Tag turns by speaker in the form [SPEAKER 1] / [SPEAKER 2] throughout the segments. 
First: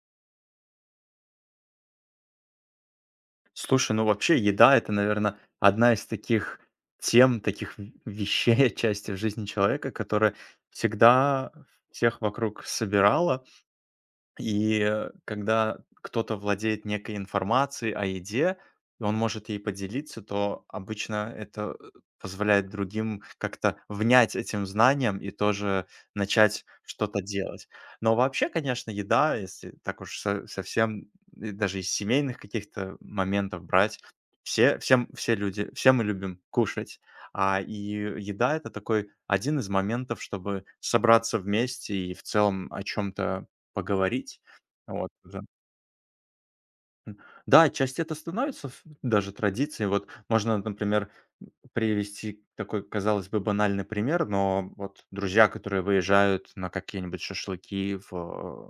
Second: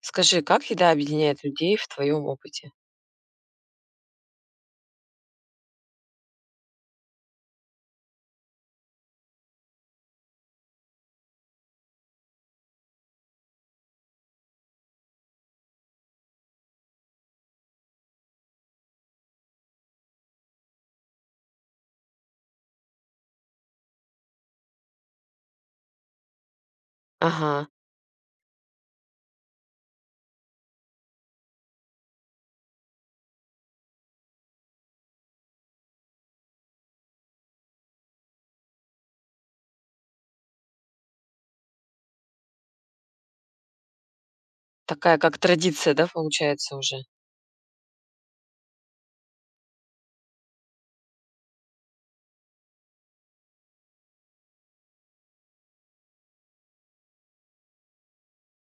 [SPEAKER 1] Скажи, как еда объединяет людей в твоем опыте?
[SPEAKER 2] Слушай, ну вообще еда- это, наверное, одна из таких тем, таких в вещей части в жизни человека, которая всегда всех вокруг собирала. Когда кто-то владеет некой информацией о еде, и он может ей поделиться, то обычно это позволяет другим как-то внять этим знаниям и тоже начать что-то
[SPEAKER 1] Ага,
[SPEAKER 2] делать. Но вообще, конечно, еда, если так уж совсем, и даже из семейных каких-то моментов брать, все люди, все мы любим кушать. А и еда это такой один из моментов, чтобы собраться вместе и в целом о чем-то поговорить. Вот
[SPEAKER 1] такая как
[SPEAKER 2] уже.
[SPEAKER 1] традиция, да, получается уже?
[SPEAKER 2] М. Да, часть это становится ф даже традицией. Вот можно, например, привести такой, казалось бы, банальный пример, но вот друзья, которые выезжают на какие-нибудь шашлыки в,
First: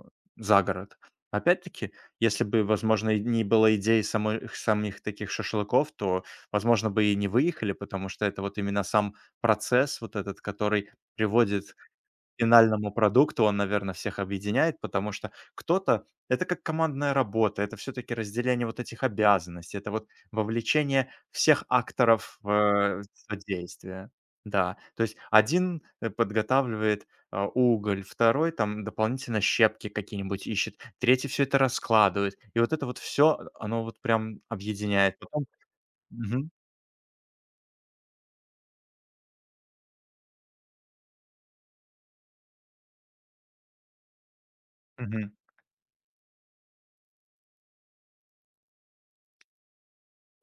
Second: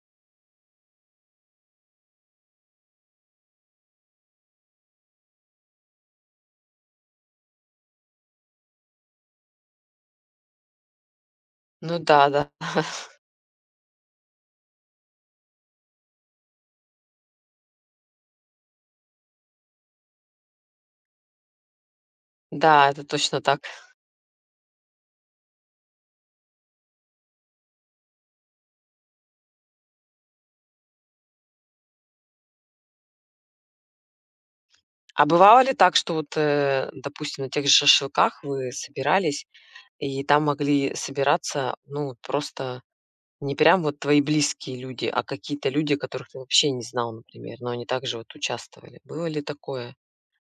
[SPEAKER 2] э, за город. Опять-таки, если бы, возможно, и не было идей самой самих таких шашлыков, то, возможно бы, и не выехали, потому что это вот именно сам процесс вот этот, который приводит
[SPEAKER 1] Ну да, да,
[SPEAKER 2] финальному продукту, он, наверное, всех объединяет, потому что кто-то это как командная работа, это все таки разделение вот этих обязанностей, это вот вовлечение всех акторов в,
[SPEAKER 1] да, это
[SPEAKER 2] э,
[SPEAKER 1] точно так.
[SPEAKER 2] содействие. Да, то есть один подготавливает, уголь, второй там дополнительно щепки какие-нибудь ищет, третий все это раскладывает. И вот это вот все, оно вот прям объединяет.
[SPEAKER 1] А
[SPEAKER 2] Потом.
[SPEAKER 1] бывало ли так, что вот,
[SPEAKER 2] Мгм,
[SPEAKER 1] допустим, на тех же шашлыках вы собирались, и там могли собираться, ну, просто не прям вот твои близкие люди, а
[SPEAKER 2] мгм.
[SPEAKER 1] какие-то люди, которых ты вообще не знал, например, но они также вот участвовали. Было ли такое?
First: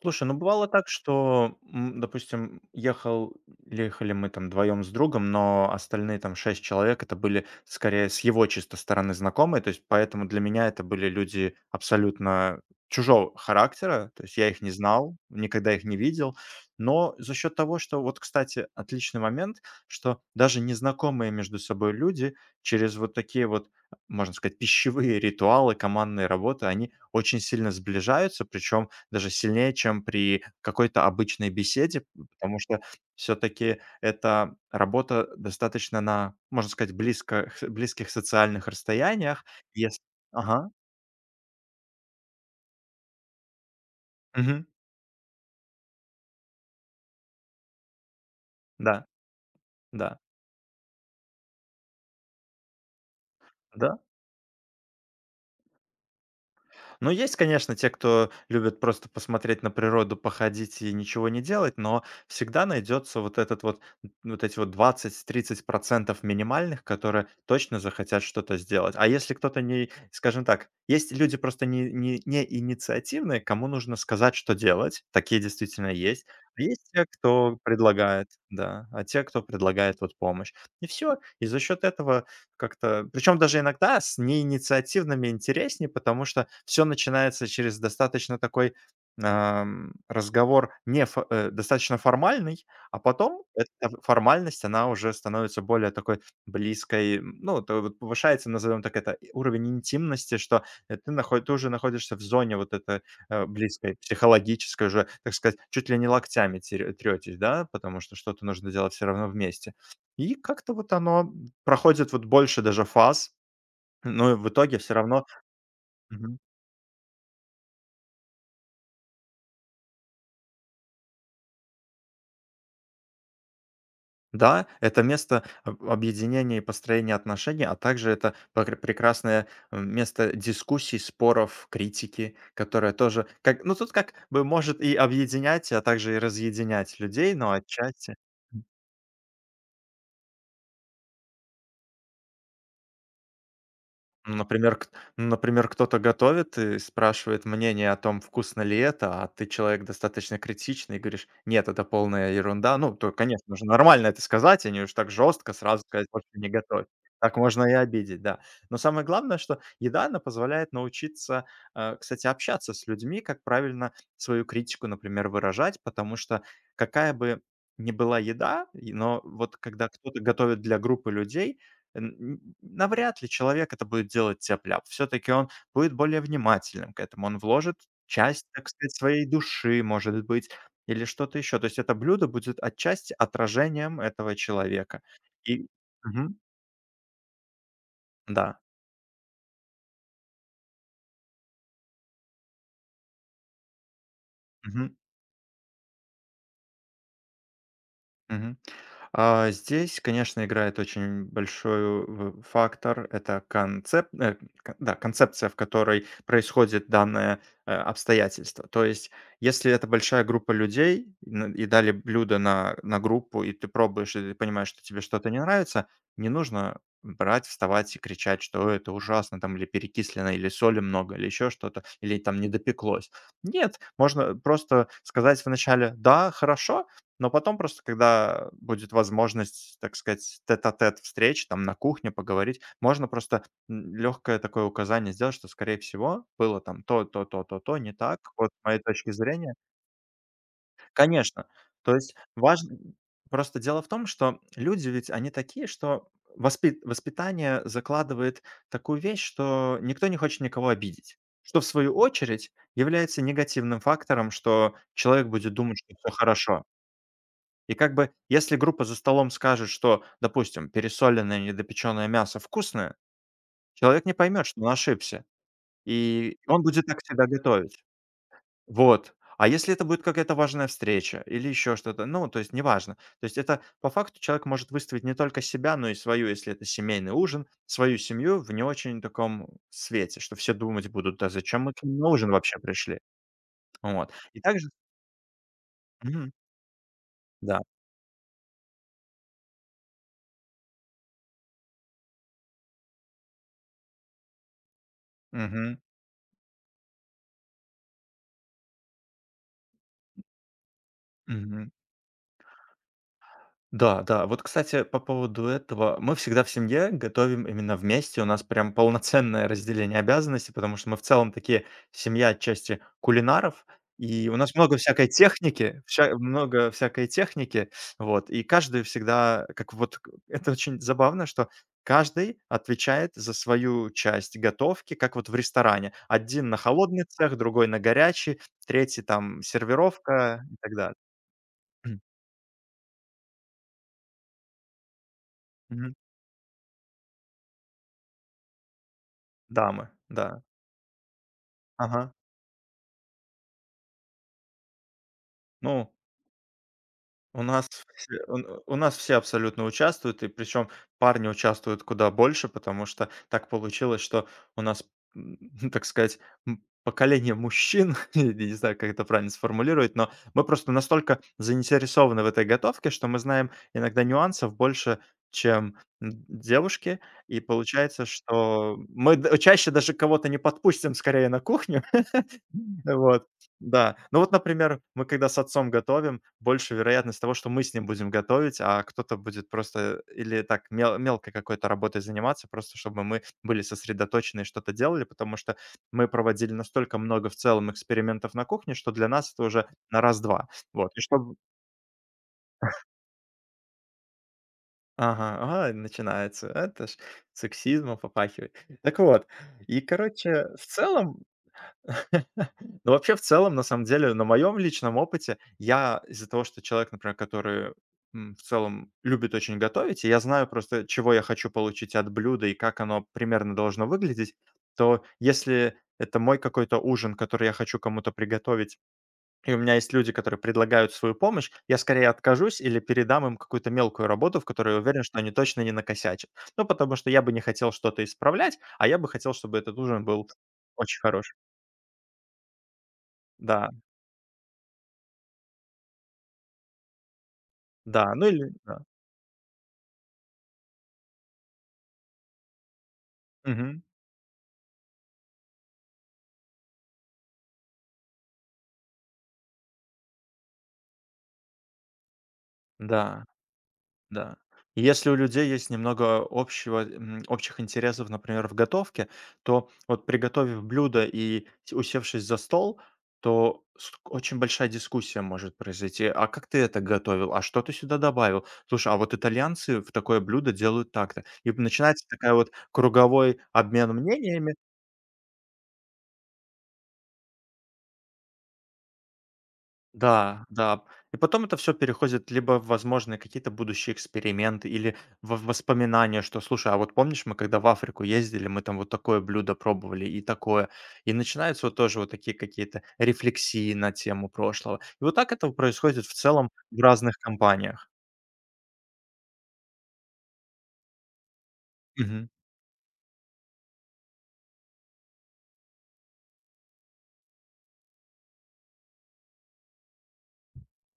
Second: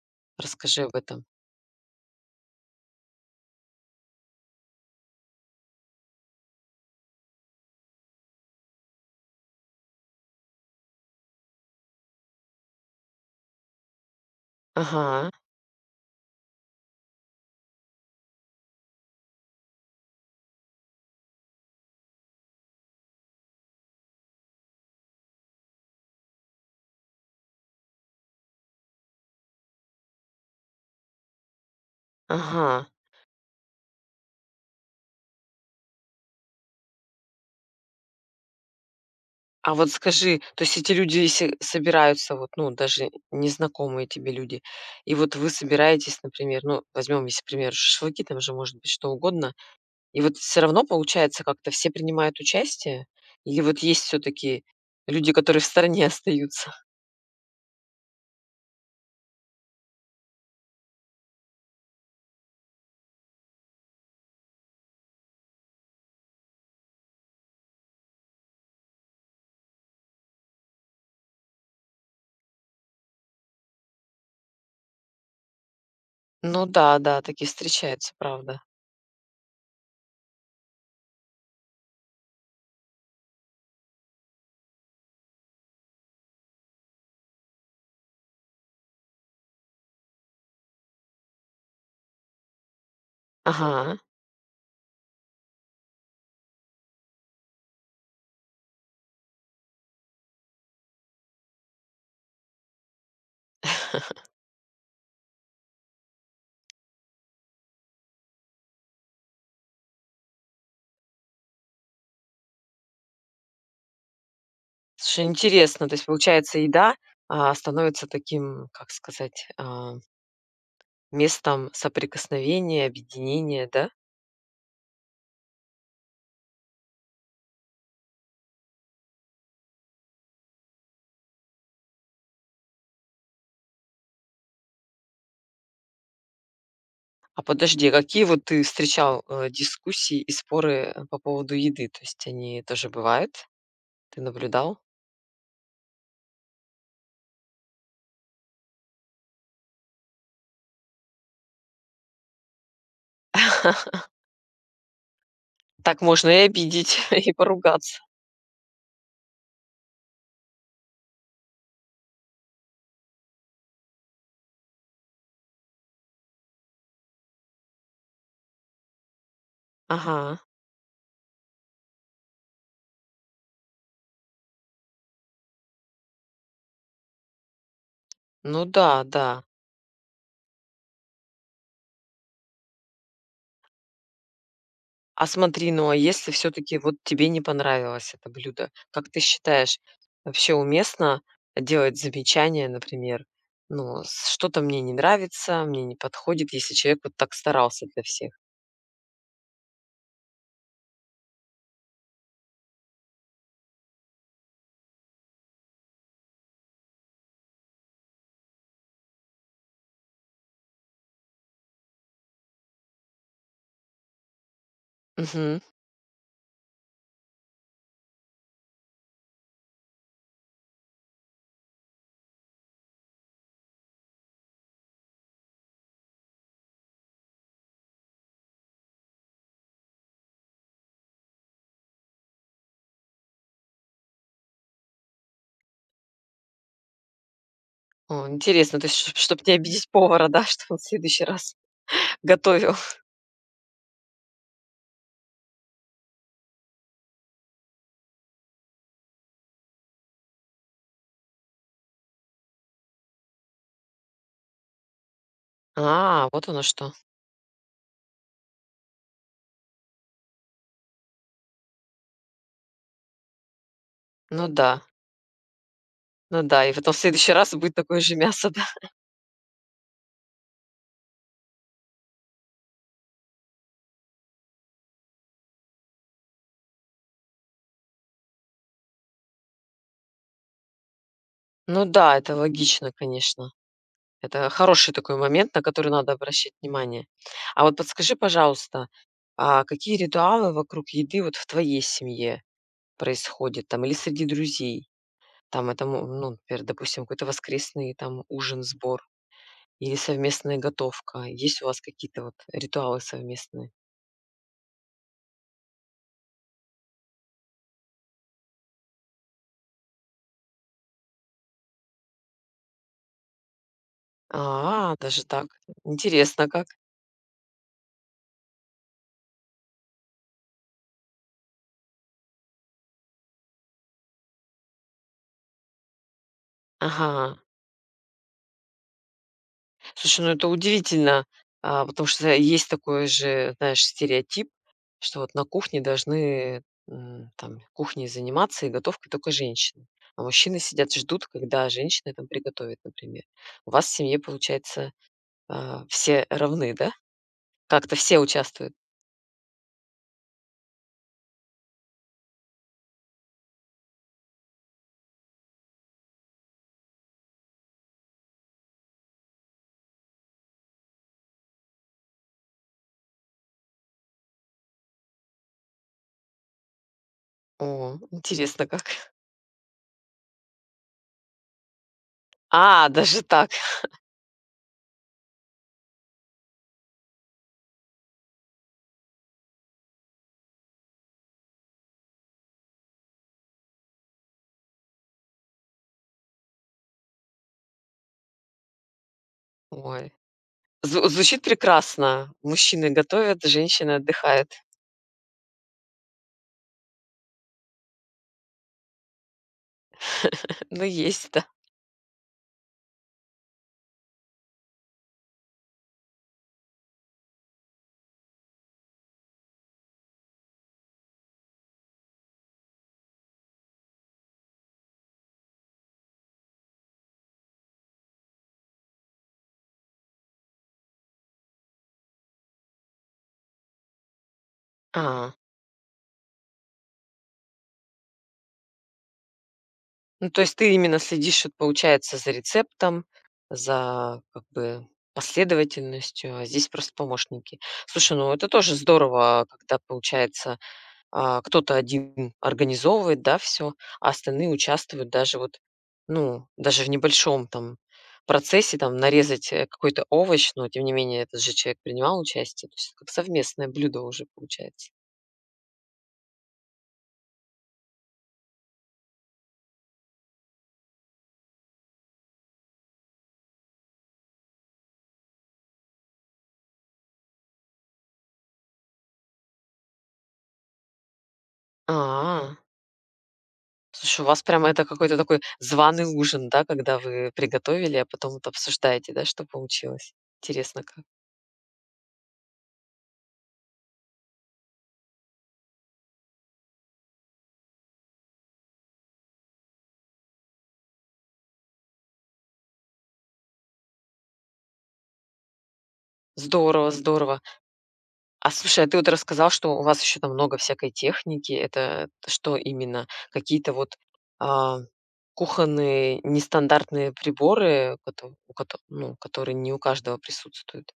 [SPEAKER 2] Слушай, ну бывало
[SPEAKER 1] Расскажи
[SPEAKER 2] так,
[SPEAKER 1] об этом.
[SPEAKER 2] что, допустим, ехали мы там вдвоем с другом, но остальные там 6 человек- это были скорее с его чисто стороны знакомые. То есть поэтому для меня это были люди абсолютно чужого характера. То есть я их не знал,
[SPEAKER 1] Ага,
[SPEAKER 2] никогда их не видел. Но за счет того, что вот, кстати, отличный момент, что даже незнакомые между собой люди через вот такие вот, можно сказать, пищевые ритуалы, командные работы, они очень сильно сближаются. Причем даже сильнее, чем при какой-то обычной беседе, потому
[SPEAKER 1] ага.
[SPEAKER 2] что все таки это работа достаточно на, можно сказать, близко близких социальных расстояниях.
[SPEAKER 1] А вот
[SPEAKER 2] Ес
[SPEAKER 1] скажи, то
[SPEAKER 2] Ага.
[SPEAKER 1] есть эти люди, если собираются, вот, ну, даже незнакомые тебе люди,
[SPEAKER 2] Мгм.
[SPEAKER 1] и вот вы собираетесь, например, ну, возьмем, если, к примеру, шашлыки, там же может быть
[SPEAKER 2] Да,
[SPEAKER 1] что угодно,
[SPEAKER 2] да,
[SPEAKER 1] и вот все равно, получается, как-то все принимают участие? Или вот
[SPEAKER 2] да.
[SPEAKER 1] есть все таки люди, которые в стороне остаются?
[SPEAKER 2] Ну, есть, конечно, те, кто любит просто посмотреть на природу, походить и ничего не делать, но всегда найдется вот этот вот, вот эти вот 20-30% минимальных, которые точно захотят что-то сделать. А если кто-то не, скажем так, есть люди просто не инициативные, кому нужно сказать, что делать, такие действительно есть. А
[SPEAKER 1] Ну
[SPEAKER 2] есть
[SPEAKER 1] да,
[SPEAKER 2] те,
[SPEAKER 1] да, такие
[SPEAKER 2] кто
[SPEAKER 1] встречаются,
[SPEAKER 2] предлагает,
[SPEAKER 1] правда.
[SPEAKER 2] да, а те, кто предлагает вот помощь. И все. И за счет этого как-то, причем даже иногда с неинициативными интереснее, потому что все начинается через достаточно такой, разговор не фо э, достаточно формальный, а потом эта
[SPEAKER 1] Ага.
[SPEAKER 2] формальность, она уже становится более такой близкой, ну, то вот повышается, назовем так это, и уровень интимности, что, ты нахо ты уже находишься в зоне вот этой, близкой, психологической уже, так сказать, чуть ли не локтями тире третесь, да, потому что что-то нужно делать все равно вместе. И как-то вот оно проходит вот больше даже фаз, но и в итоге все
[SPEAKER 1] Слушай,
[SPEAKER 2] равно.
[SPEAKER 1] интересно, то есть,
[SPEAKER 2] Мгм.
[SPEAKER 1] получается, еда, становится таким, как сказать, местом соприкосновения, объединения, да?
[SPEAKER 2] Да, это место об объединения и построения отношений, а также это пр прекрасное, место дискуссий, споров, критики, которая тоже как ну, тут как бы может и объединять, а также и разъединять людей,
[SPEAKER 1] А
[SPEAKER 2] но
[SPEAKER 1] подожди, а
[SPEAKER 2] отчасти.
[SPEAKER 1] какие вот ты встречал, дискуссии и споры, по поводу еды? То есть они тоже бывают? Ты
[SPEAKER 2] Ну, например,
[SPEAKER 1] наблюдал?
[SPEAKER 2] к ну, например, кто-то готовит и спрашивает мнение о том, вкусно ли это, а ты человек достаточно критичный и говоришь: "Нет, это полная ерунда". Ну, то, конечно же, нормально это сказать, а не уж так жестко сразу
[SPEAKER 1] Так
[SPEAKER 2] сказать: "Больше
[SPEAKER 1] можно и
[SPEAKER 2] не готовь".
[SPEAKER 1] обидеть, и
[SPEAKER 2] Так можно и
[SPEAKER 1] поругаться.
[SPEAKER 2] обидеть, да. Но самое главное, что еда, она позволяет научиться, кстати, общаться с людьми, как правильно свою критику, например, выражать, потому что какая бы ни была еда, и но вот когда кто-то
[SPEAKER 1] Ага.
[SPEAKER 2] готовит для группы людей, Н навряд ли человек это будет делать тяп-ляп. Всё-таки он будет более внимательным к этому. Он вложит часть,
[SPEAKER 1] Ну
[SPEAKER 2] так сказать,
[SPEAKER 1] да,
[SPEAKER 2] своей
[SPEAKER 1] да.
[SPEAKER 2] души, может быть, или что-то еще. То есть это блюдо будет отчасти отражением этого человека.
[SPEAKER 1] А
[SPEAKER 2] И
[SPEAKER 1] смотри, ну а если
[SPEAKER 2] мгм,
[SPEAKER 1] все-таки вот тебе не понравилось это
[SPEAKER 2] да,
[SPEAKER 1] блюдо, как ты считаешь, вообще уместно делать замечания, например, ну, с- что-то мне
[SPEAKER 2] мгм,
[SPEAKER 1] не нравится, мне не подходит, если человек вот так старался для всех?
[SPEAKER 2] мгм. А, здесь, конечно, играет очень большой в фактор. Это концеп э, к да, концепция, в которой происходит данное, обстоятельство. То есть, если это большая группа людей, н и дали блюдо на группу, и ты пробуешь, и ты понимаешь, что тебе что-то не
[SPEAKER 1] Угу.
[SPEAKER 2] нравится, не нужно брать, вставать и кричать, что: "Ой, это ужасно!" Там, или "Перекислено", или "Соли много", или еще что-то, или там "Не допеклось". Нет, можно просто сказать в начале: "Да, хорошо". Но потом просто, когда будет возможность, так сказать, тет-а-тет встреч, там на кухне поговорить, можно просто легкое такое указание сделать, что, скорее всего, было там то, то, то, то, то не так,
[SPEAKER 1] О,
[SPEAKER 2] вот с
[SPEAKER 1] интересно,
[SPEAKER 2] моей
[SPEAKER 1] то
[SPEAKER 2] точки
[SPEAKER 1] есть, чтобы не
[SPEAKER 2] зрения.
[SPEAKER 1] обидеть повара, да, что он в следующий
[SPEAKER 2] Конечно,
[SPEAKER 1] раз
[SPEAKER 2] то есть
[SPEAKER 1] готовил.
[SPEAKER 2] важно просто дело в том, что люди ведь они такие, что воспитание закладывает такую вещь, что никто не хочет никого обидеть, что в свою очередь является негативным фактором, что человек будет думать, что все
[SPEAKER 1] А, вот оно
[SPEAKER 2] хорошо.
[SPEAKER 1] что.
[SPEAKER 2] И как бы если группа за столом скажет, что, допустим, пересоленное недопеченное мясо вкусное, человек не
[SPEAKER 1] Ну
[SPEAKER 2] поймет, что он
[SPEAKER 1] да,
[SPEAKER 2] ошибся, и
[SPEAKER 1] ну
[SPEAKER 2] он
[SPEAKER 1] да. И
[SPEAKER 2] будет
[SPEAKER 1] потом в
[SPEAKER 2] так всегда
[SPEAKER 1] следующий раз будет
[SPEAKER 2] готовить.
[SPEAKER 1] такое же мясо, да.
[SPEAKER 2] Вот. А если это будет какая-то важная встреча или еще что-то, ну, то есть неважно. То есть это по факту человек может выставить не только себя, но и свою, если это семейный ужин, свою семью в не очень таком свете, что все думать будут: "Да зачем мы к
[SPEAKER 1] Ну
[SPEAKER 2] ним на
[SPEAKER 1] да,
[SPEAKER 2] ужин
[SPEAKER 1] это
[SPEAKER 2] вообще
[SPEAKER 1] логично,
[SPEAKER 2] пришли?"
[SPEAKER 1] конечно.
[SPEAKER 2] Вот. И
[SPEAKER 1] Это
[SPEAKER 2] также
[SPEAKER 1] хороший такой момент, на который надо
[SPEAKER 2] мгм,
[SPEAKER 1] обращать внимание.
[SPEAKER 2] да.
[SPEAKER 1] А вот подскажи, пожалуйста, а какие ритуалы вокруг еды вот в твоей семье происходят там или среди друзей? Там
[SPEAKER 2] Мгм.
[SPEAKER 1] это, мо ну, например, допустим, какой-то воскресный там ужин, сбор или совместная готовка. Есть у
[SPEAKER 2] Мгм.
[SPEAKER 1] вас какие-то вот ритуалы совместные?
[SPEAKER 2] Да, да. Вот, кстати, по поводу этого. Мы всегда в семье готовим именно вместе. У нас прям полноценное разделение обязанностей, потому что мы в целом такие семья отчасти кулинаров, и у нас много
[SPEAKER 1] А,
[SPEAKER 2] всякой
[SPEAKER 1] даже так.
[SPEAKER 2] техники,
[SPEAKER 1] Интересно как.
[SPEAKER 2] вот, и каждый всегда, как вот, это очень забавно, что каждый отвечает за свою часть готовки, как вот в ресторане. Один на холодный
[SPEAKER 1] Ага.
[SPEAKER 2] цех, другой на горячий, третий там
[SPEAKER 1] Слушай, ну
[SPEAKER 2] сервировка
[SPEAKER 1] это
[SPEAKER 2] и так далее.
[SPEAKER 1] удивительно,
[SPEAKER 2] Мгм.
[SPEAKER 1] потому что есть такой же, знаешь, стереотип, что вот на кухне должны там кухней заниматься и готовкой только женщины.
[SPEAKER 2] Дамы,
[SPEAKER 1] А
[SPEAKER 2] да.
[SPEAKER 1] мужчины сидят, ждут, когда
[SPEAKER 2] Ага.
[SPEAKER 1] женщина там приготовит, например. У вас в семье, получается,
[SPEAKER 2] Ну,
[SPEAKER 1] все равны, да?
[SPEAKER 2] у нас
[SPEAKER 1] Как-то
[SPEAKER 2] все
[SPEAKER 1] все
[SPEAKER 2] у
[SPEAKER 1] участвуют.
[SPEAKER 2] у нас все абсолютно участвуют, и причем парни участвуют куда больше, потому что так получилось, что у нас, м, так сказать, поколение мужчин, я не знаю, как это правильно сформулировать, но мы просто настолько заинтересованы в этой готовке, что мы знаем иногда нюансов больше, чем, девушки. И
[SPEAKER 1] О,
[SPEAKER 2] получается,
[SPEAKER 1] интересно
[SPEAKER 2] что
[SPEAKER 1] как.
[SPEAKER 2] мы д чаще даже кого-то не подпустим скорее на кухню.
[SPEAKER 1] А, даже
[SPEAKER 2] Вот,
[SPEAKER 1] так.
[SPEAKER 2] да. Ну вот, например, мы когда с отцом готовим, больше вероятность того, что мы с ним будем готовить, а кто-то будет просто или так мелкой какой-то работой заниматься, просто чтобы мы были сосредоточены и что-то делали, потому что мы проводили настолько много в целом экспериментов на кухне, что для нас это уже на
[SPEAKER 1] Ой.
[SPEAKER 2] раз-два. Вот, и
[SPEAKER 1] Зву-
[SPEAKER 2] чтобы…
[SPEAKER 1] звучит прекрасно. Мужчины готовят, женщины отдыхают.
[SPEAKER 2] Ага, ага, начинается. Это ж сексизмом попахивает. Так вот, и, короче, в
[SPEAKER 1] Ну,
[SPEAKER 2] целом.
[SPEAKER 1] есть, да.
[SPEAKER 2] Ну, вообще, в целом, на самом деле, на моем личном опыте, я из-за того, что человек, например, который, в целом любит очень готовить, и я знаю просто, чего я хочу получить от блюда и как оно примерно должно выглядеть, то если это мой какой-то ужин, который я хочу кому-то приготовить, и у меня есть люди, которые предлагают свою помощь, я скорее откажусь или передам им какую-то мелкую работу, в которой я уверен, что они
[SPEAKER 1] А,
[SPEAKER 2] точно не накосячат. Ну, потому что я бы не хотел что-то исправлять, а я бы хотел, чтобы этот ужин был
[SPEAKER 1] ну, то есть ты именно
[SPEAKER 2] очень хороший.
[SPEAKER 1] следишь, вот, получается, за рецептом,
[SPEAKER 2] Да.
[SPEAKER 1] за, как бы, последовательностью, а здесь просто помощники.
[SPEAKER 2] Да,
[SPEAKER 1] Слушай,
[SPEAKER 2] ну
[SPEAKER 1] ну это
[SPEAKER 2] или
[SPEAKER 1] тоже
[SPEAKER 2] да.
[SPEAKER 1] здорово, когда, получается, кто-то один организовывает, да, все,
[SPEAKER 2] Мгм.
[SPEAKER 1] а остальные участвуют даже вот, ну, даже в небольшом там процессе, там, нарезать, какой-то овощ, но тем не менее этот же человек принимал участие. То есть как
[SPEAKER 2] Да,
[SPEAKER 1] совместное блюдо уже
[SPEAKER 2] да.
[SPEAKER 1] получается.
[SPEAKER 2] Если у людей есть немного общего, общих интересов, например, в готовке, то вот приготовив блюдо и с усевшись за стол, то ск очень большая дискуссия может произойти. "А как ты это готовил? А что ты сюда добавил? Слушай, а вот итальянцы в такое блюдо делают так-то". И начинается такая вот
[SPEAKER 1] А.
[SPEAKER 2] круговой обмен
[SPEAKER 1] Слушай, у вас
[SPEAKER 2] мнениями.
[SPEAKER 1] прямо это какой-то такой званый ужин, да, когда вы приготовили, а потом вот обсуждаете, да, что получилось.
[SPEAKER 2] Да, да.
[SPEAKER 1] Интересно как.
[SPEAKER 2] И потом это все переходит либо в возможные какие-то будущие эксперименты, или в воспоминания, что: "Слушай, а вот помнишь, мы когда в Африку ездили, мы там вот такое блюдо пробовали и такое". И начинаются вот тоже вот такие какие-то рефлексии на тему прошлого. И вот так это происходит в целом в
[SPEAKER 1] Здорово,
[SPEAKER 2] разных
[SPEAKER 1] здорово.
[SPEAKER 2] компаниях.
[SPEAKER 1] А слушай, а ты вот рассказал, что у вас еще там много всякой техники. Это что именно? Какие-то вот а, кухонные нестандартные приборы, кото- у кото- ну, которые не у каждого присутствуют.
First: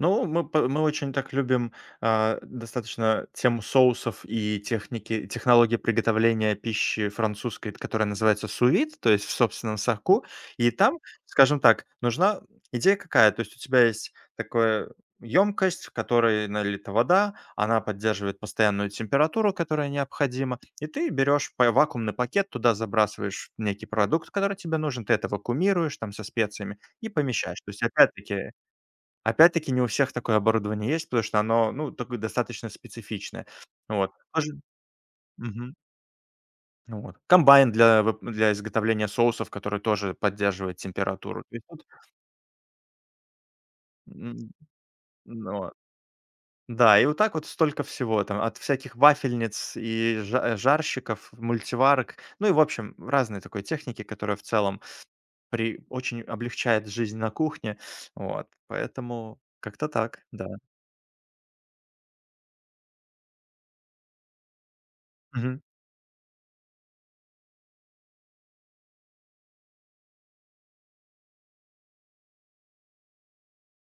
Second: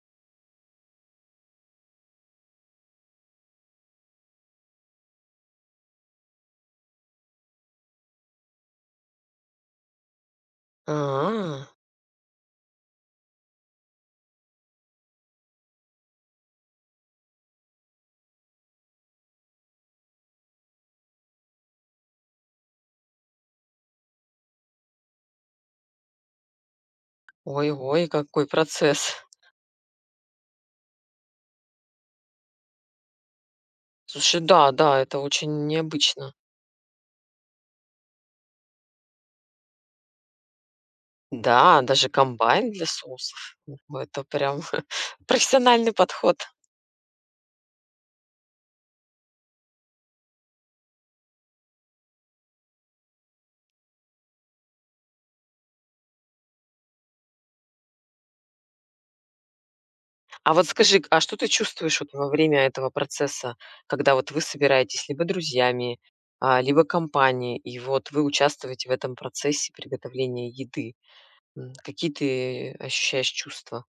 [SPEAKER 2] Ну, мы по мы очень так любим, достаточно тему соусов и техники технологии приготовления пищи французской, которая называется сувит, то есть в собственном соку. И там, скажем
[SPEAKER 1] А,
[SPEAKER 2] так, нужна идея какая? То есть у тебя есть такое емкость, в которой налита вода, она поддерживает постоянную температуру, которая необходима, и ты берешь па вакуумный пакет, туда забрасываешь некий продукт, который тебе нужен, ты это вакуумируешь там со специями и помещаешь. То есть
[SPEAKER 1] ой-ой, какой
[SPEAKER 2] опять-таки.
[SPEAKER 1] процесс.
[SPEAKER 2] Опять-таки, не у всех такое оборудование есть, потому что оно, ну, такое достаточно специфичное. Вот.
[SPEAKER 1] Слушай,
[SPEAKER 2] Тоже
[SPEAKER 1] да, да, это очень
[SPEAKER 2] мгм.
[SPEAKER 1] необычно.
[SPEAKER 2] Ну вот. Комбайн для вып для изготовления соусов, который тоже поддерживает температуру. То есть
[SPEAKER 1] Да,
[SPEAKER 2] тут,
[SPEAKER 1] даже комбайн для соусов. О, это
[SPEAKER 2] м,
[SPEAKER 1] прям
[SPEAKER 2] но
[SPEAKER 1] профессиональный подход.
[SPEAKER 2] да, и вот так вот столько всего там, от всяких вафельниц и жа жарщиков, мультиварок, ну и, в общем, разной такой техники, которая в целом при очень облегчает жизнь на кухне. Вот, поэтому как-то так, да.
[SPEAKER 1] А вот скажи, а что ты чувствуешь вот во время этого процесса, когда вот вы собираетесь либо
[SPEAKER 2] Мгм.
[SPEAKER 1] друзьями, либо компанией, и вот вы участвуете в этом процессе приготовления еды? Какие ты ощущаешь чувства?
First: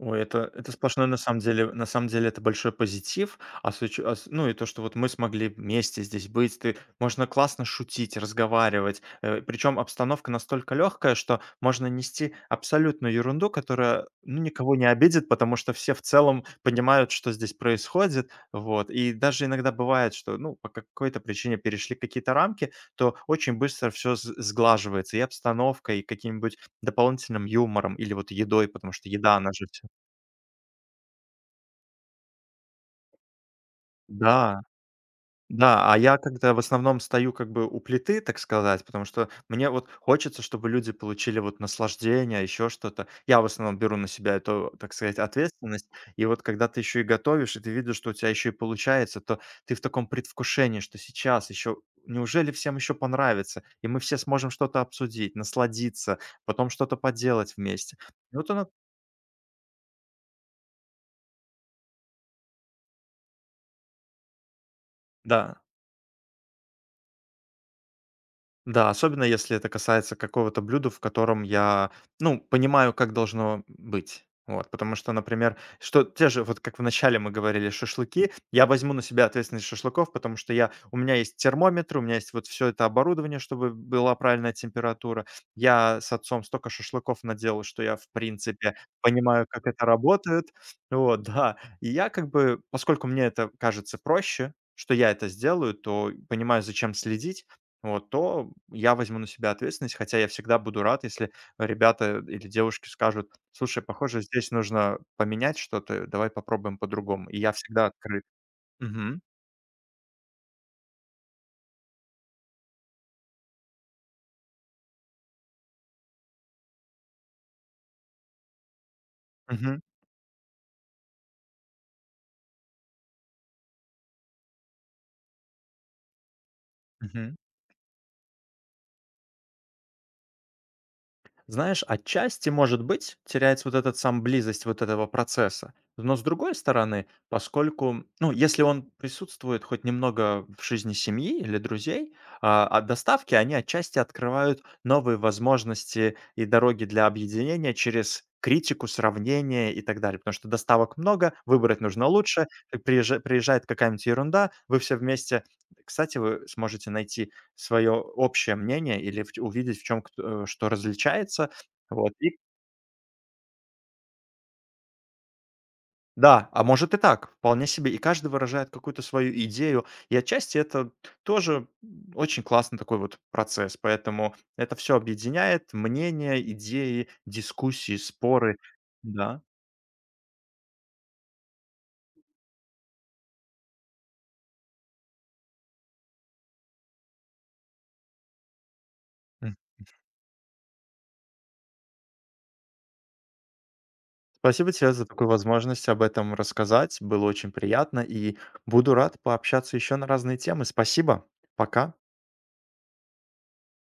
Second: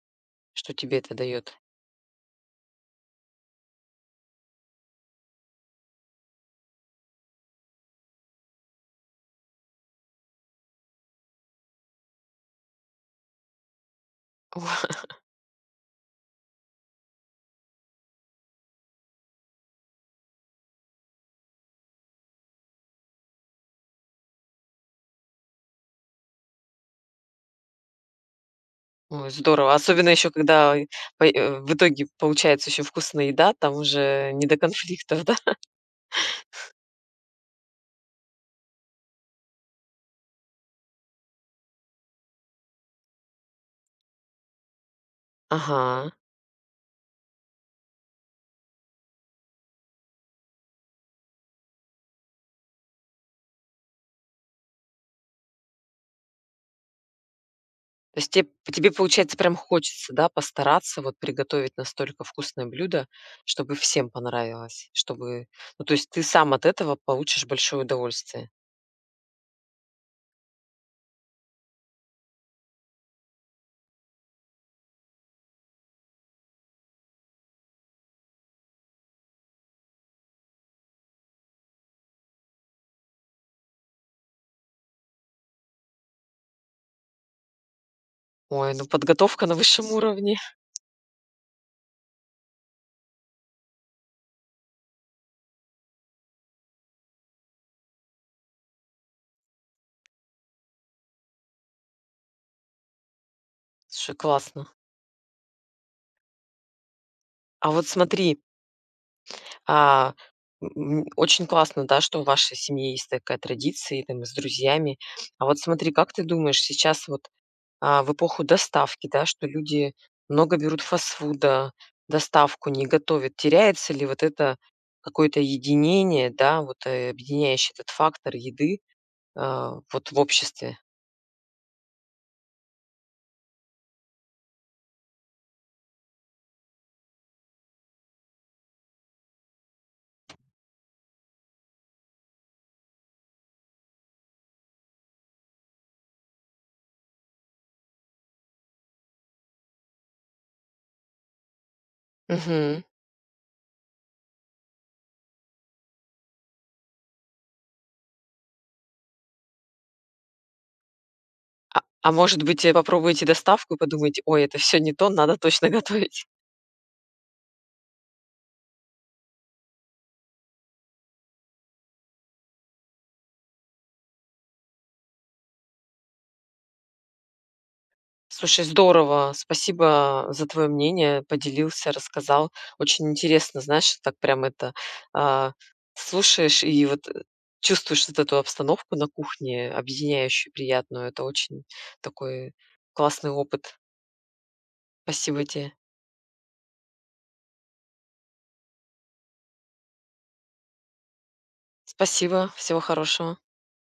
[SPEAKER 2] Ой, это
[SPEAKER 1] Что тебе
[SPEAKER 2] сплошной,
[SPEAKER 1] это
[SPEAKER 2] на самом
[SPEAKER 1] дает?
[SPEAKER 2] деле это большой позитив. А с уч а с ну и то, что вот мы смогли вместе здесь быть, ты можно классно шутить, разговаривать. Причем обстановка настолько легкая, что можно нести абсолютную ерунду, которая, ну, никого не обидит, потому что все в целом понимают, что здесь происходит. Вот. И даже иногда бывает, что, ну, по какой-то причине перешли какие-то рамки, то очень быстро все сглаживается: и обстановка, и каким-нибудь дополнительным юмором или вот едой, потому что
[SPEAKER 1] Ой,
[SPEAKER 2] еда, она же.
[SPEAKER 1] здорово. Особенно еще, когда по- в итоге получается еще вкусная еда, там уже не до
[SPEAKER 2] Да,
[SPEAKER 1] конфликтов, да?
[SPEAKER 2] да, а я когда в основном стою как бы у плиты, так сказать, потому что мне вот хочется, чтобы люди получили вот наслаждение, еще что-то. Я в основном беру на себя эту, так сказать, ответственность.
[SPEAKER 1] Ага.
[SPEAKER 2] И вот когда ты еще и готовишь, и ты видишь, что у тебя еще и получается, то ты в таком предвкушении, что сейчас еще неужели всем еще понравится, и мы все сможем что-то обсудить, насладиться, потом что-то поделать вместе.
[SPEAKER 1] То есть
[SPEAKER 2] И
[SPEAKER 1] те
[SPEAKER 2] вот оно,
[SPEAKER 1] тебе, получается, прям хочется, да, постараться вот приготовить настолько вкусное блюдо, чтобы всем понравилось, чтобы
[SPEAKER 2] да.
[SPEAKER 1] ну, то есть ты сам от этого получишь большое удовольствие.
[SPEAKER 2] Да, особенно если это касается какого-то блюда, в котором я, ну, понимаю, как должно быть. Вот, потому что, например, что те же, вот как вначале мы говорили, шашлыки, я возьму на себя ответственность шашлыков, потому что я, у меня есть термометр, у меня есть вот все это оборудование, чтобы была правильная температура. Я с отцом столько шашлыков наделал, что я, в
[SPEAKER 1] Ой,
[SPEAKER 2] принципе,
[SPEAKER 1] ну подготовка
[SPEAKER 2] понимаю,
[SPEAKER 1] на
[SPEAKER 2] как это
[SPEAKER 1] высшем уровне.
[SPEAKER 2] работает. Вот, да. И я как бы, поскольку мне это кажется проще, что я это сделаю, то понимаю, зачем следить, вот, то я возьму на себя ответственность, хотя я всегда буду рад, если ребята или девушки скажут: "Слушай,
[SPEAKER 1] Слушай,
[SPEAKER 2] похоже, здесь
[SPEAKER 1] классно.
[SPEAKER 2] нужно поменять что-то, давай попробуем по-другому". И я
[SPEAKER 1] А вот
[SPEAKER 2] всегда открыт.
[SPEAKER 1] смотри,
[SPEAKER 2] Мгм.
[SPEAKER 1] а, очень классно, да, что в вашей семье есть такая традиция, и там с друзьями. А вот смотри, как ты думаешь, сейчас вот а, в эпоху доставки, да, что
[SPEAKER 2] Мгм.
[SPEAKER 1] люди много берут фастфуда, доставку не готовят. Теряется ли вот это какое-то единение, да, вот,
[SPEAKER 2] Мгм.
[SPEAKER 1] объединяющий этот фактор еды, вот в обществе?
[SPEAKER 2] Знаешь, отчасти, может быть, теряется вот этот сам близость вот этого процесса. Но с другой стороны, поскольку, ну, если он присутствует хоть немного в жизни семьи или друзей, от доставки они отчасти открывают новые возможности и дороги для объединения через критику, сравнение и так далее. Потому что доставок много, выбрать нужно лучше,
[SPEAKER 1] Мгм.
[SPEAKER 2] приезжает какая-нибудь ерунда, вы все вместе, кстати, вы сможете найти свое общее мнение или вт увидеть, в чем что различается.
[SPEAKER 1] А
[SPEAKER 2] Вот и
[SPEAKER 1] может быть, попробуете доставку и подумаете: "Ой, это все не то, надо точно готовить"?
[SPEAKER 2] да, а может и так, вполне себе. И каждый выражает какую-то свою идею. И отчасти это тоже очень классный такой вот процесс. Поэтому это все объединяет: мнения, идеи, дискуссии, споры.
[SPEAKER 1] Слушай, здорово.
[SPEAKER 2] Да.
[SPEAKER 1] Спасибо за твое мнение. Поделился, рассказал. Очень интересно, знаешь, так прям это а, слушаешь и вот чувствуешь вот эту обстановку на
[SPEAKER 2] М.
[SPEAKER 1] кухне, объединяющую, приятную. Это очень такой классный опыт.
[SPEAKER 2] Спасибо тебе за такую
[SPEAKER 1] Спасибо тебе.
[SPEAKER 2] возможность об этом рассказать. Было очень приятно, и буду рад пообщаться еще на разные темы. Спасибо. Пока.
[SPEAKER 1] Спасибо. Всего хорошего.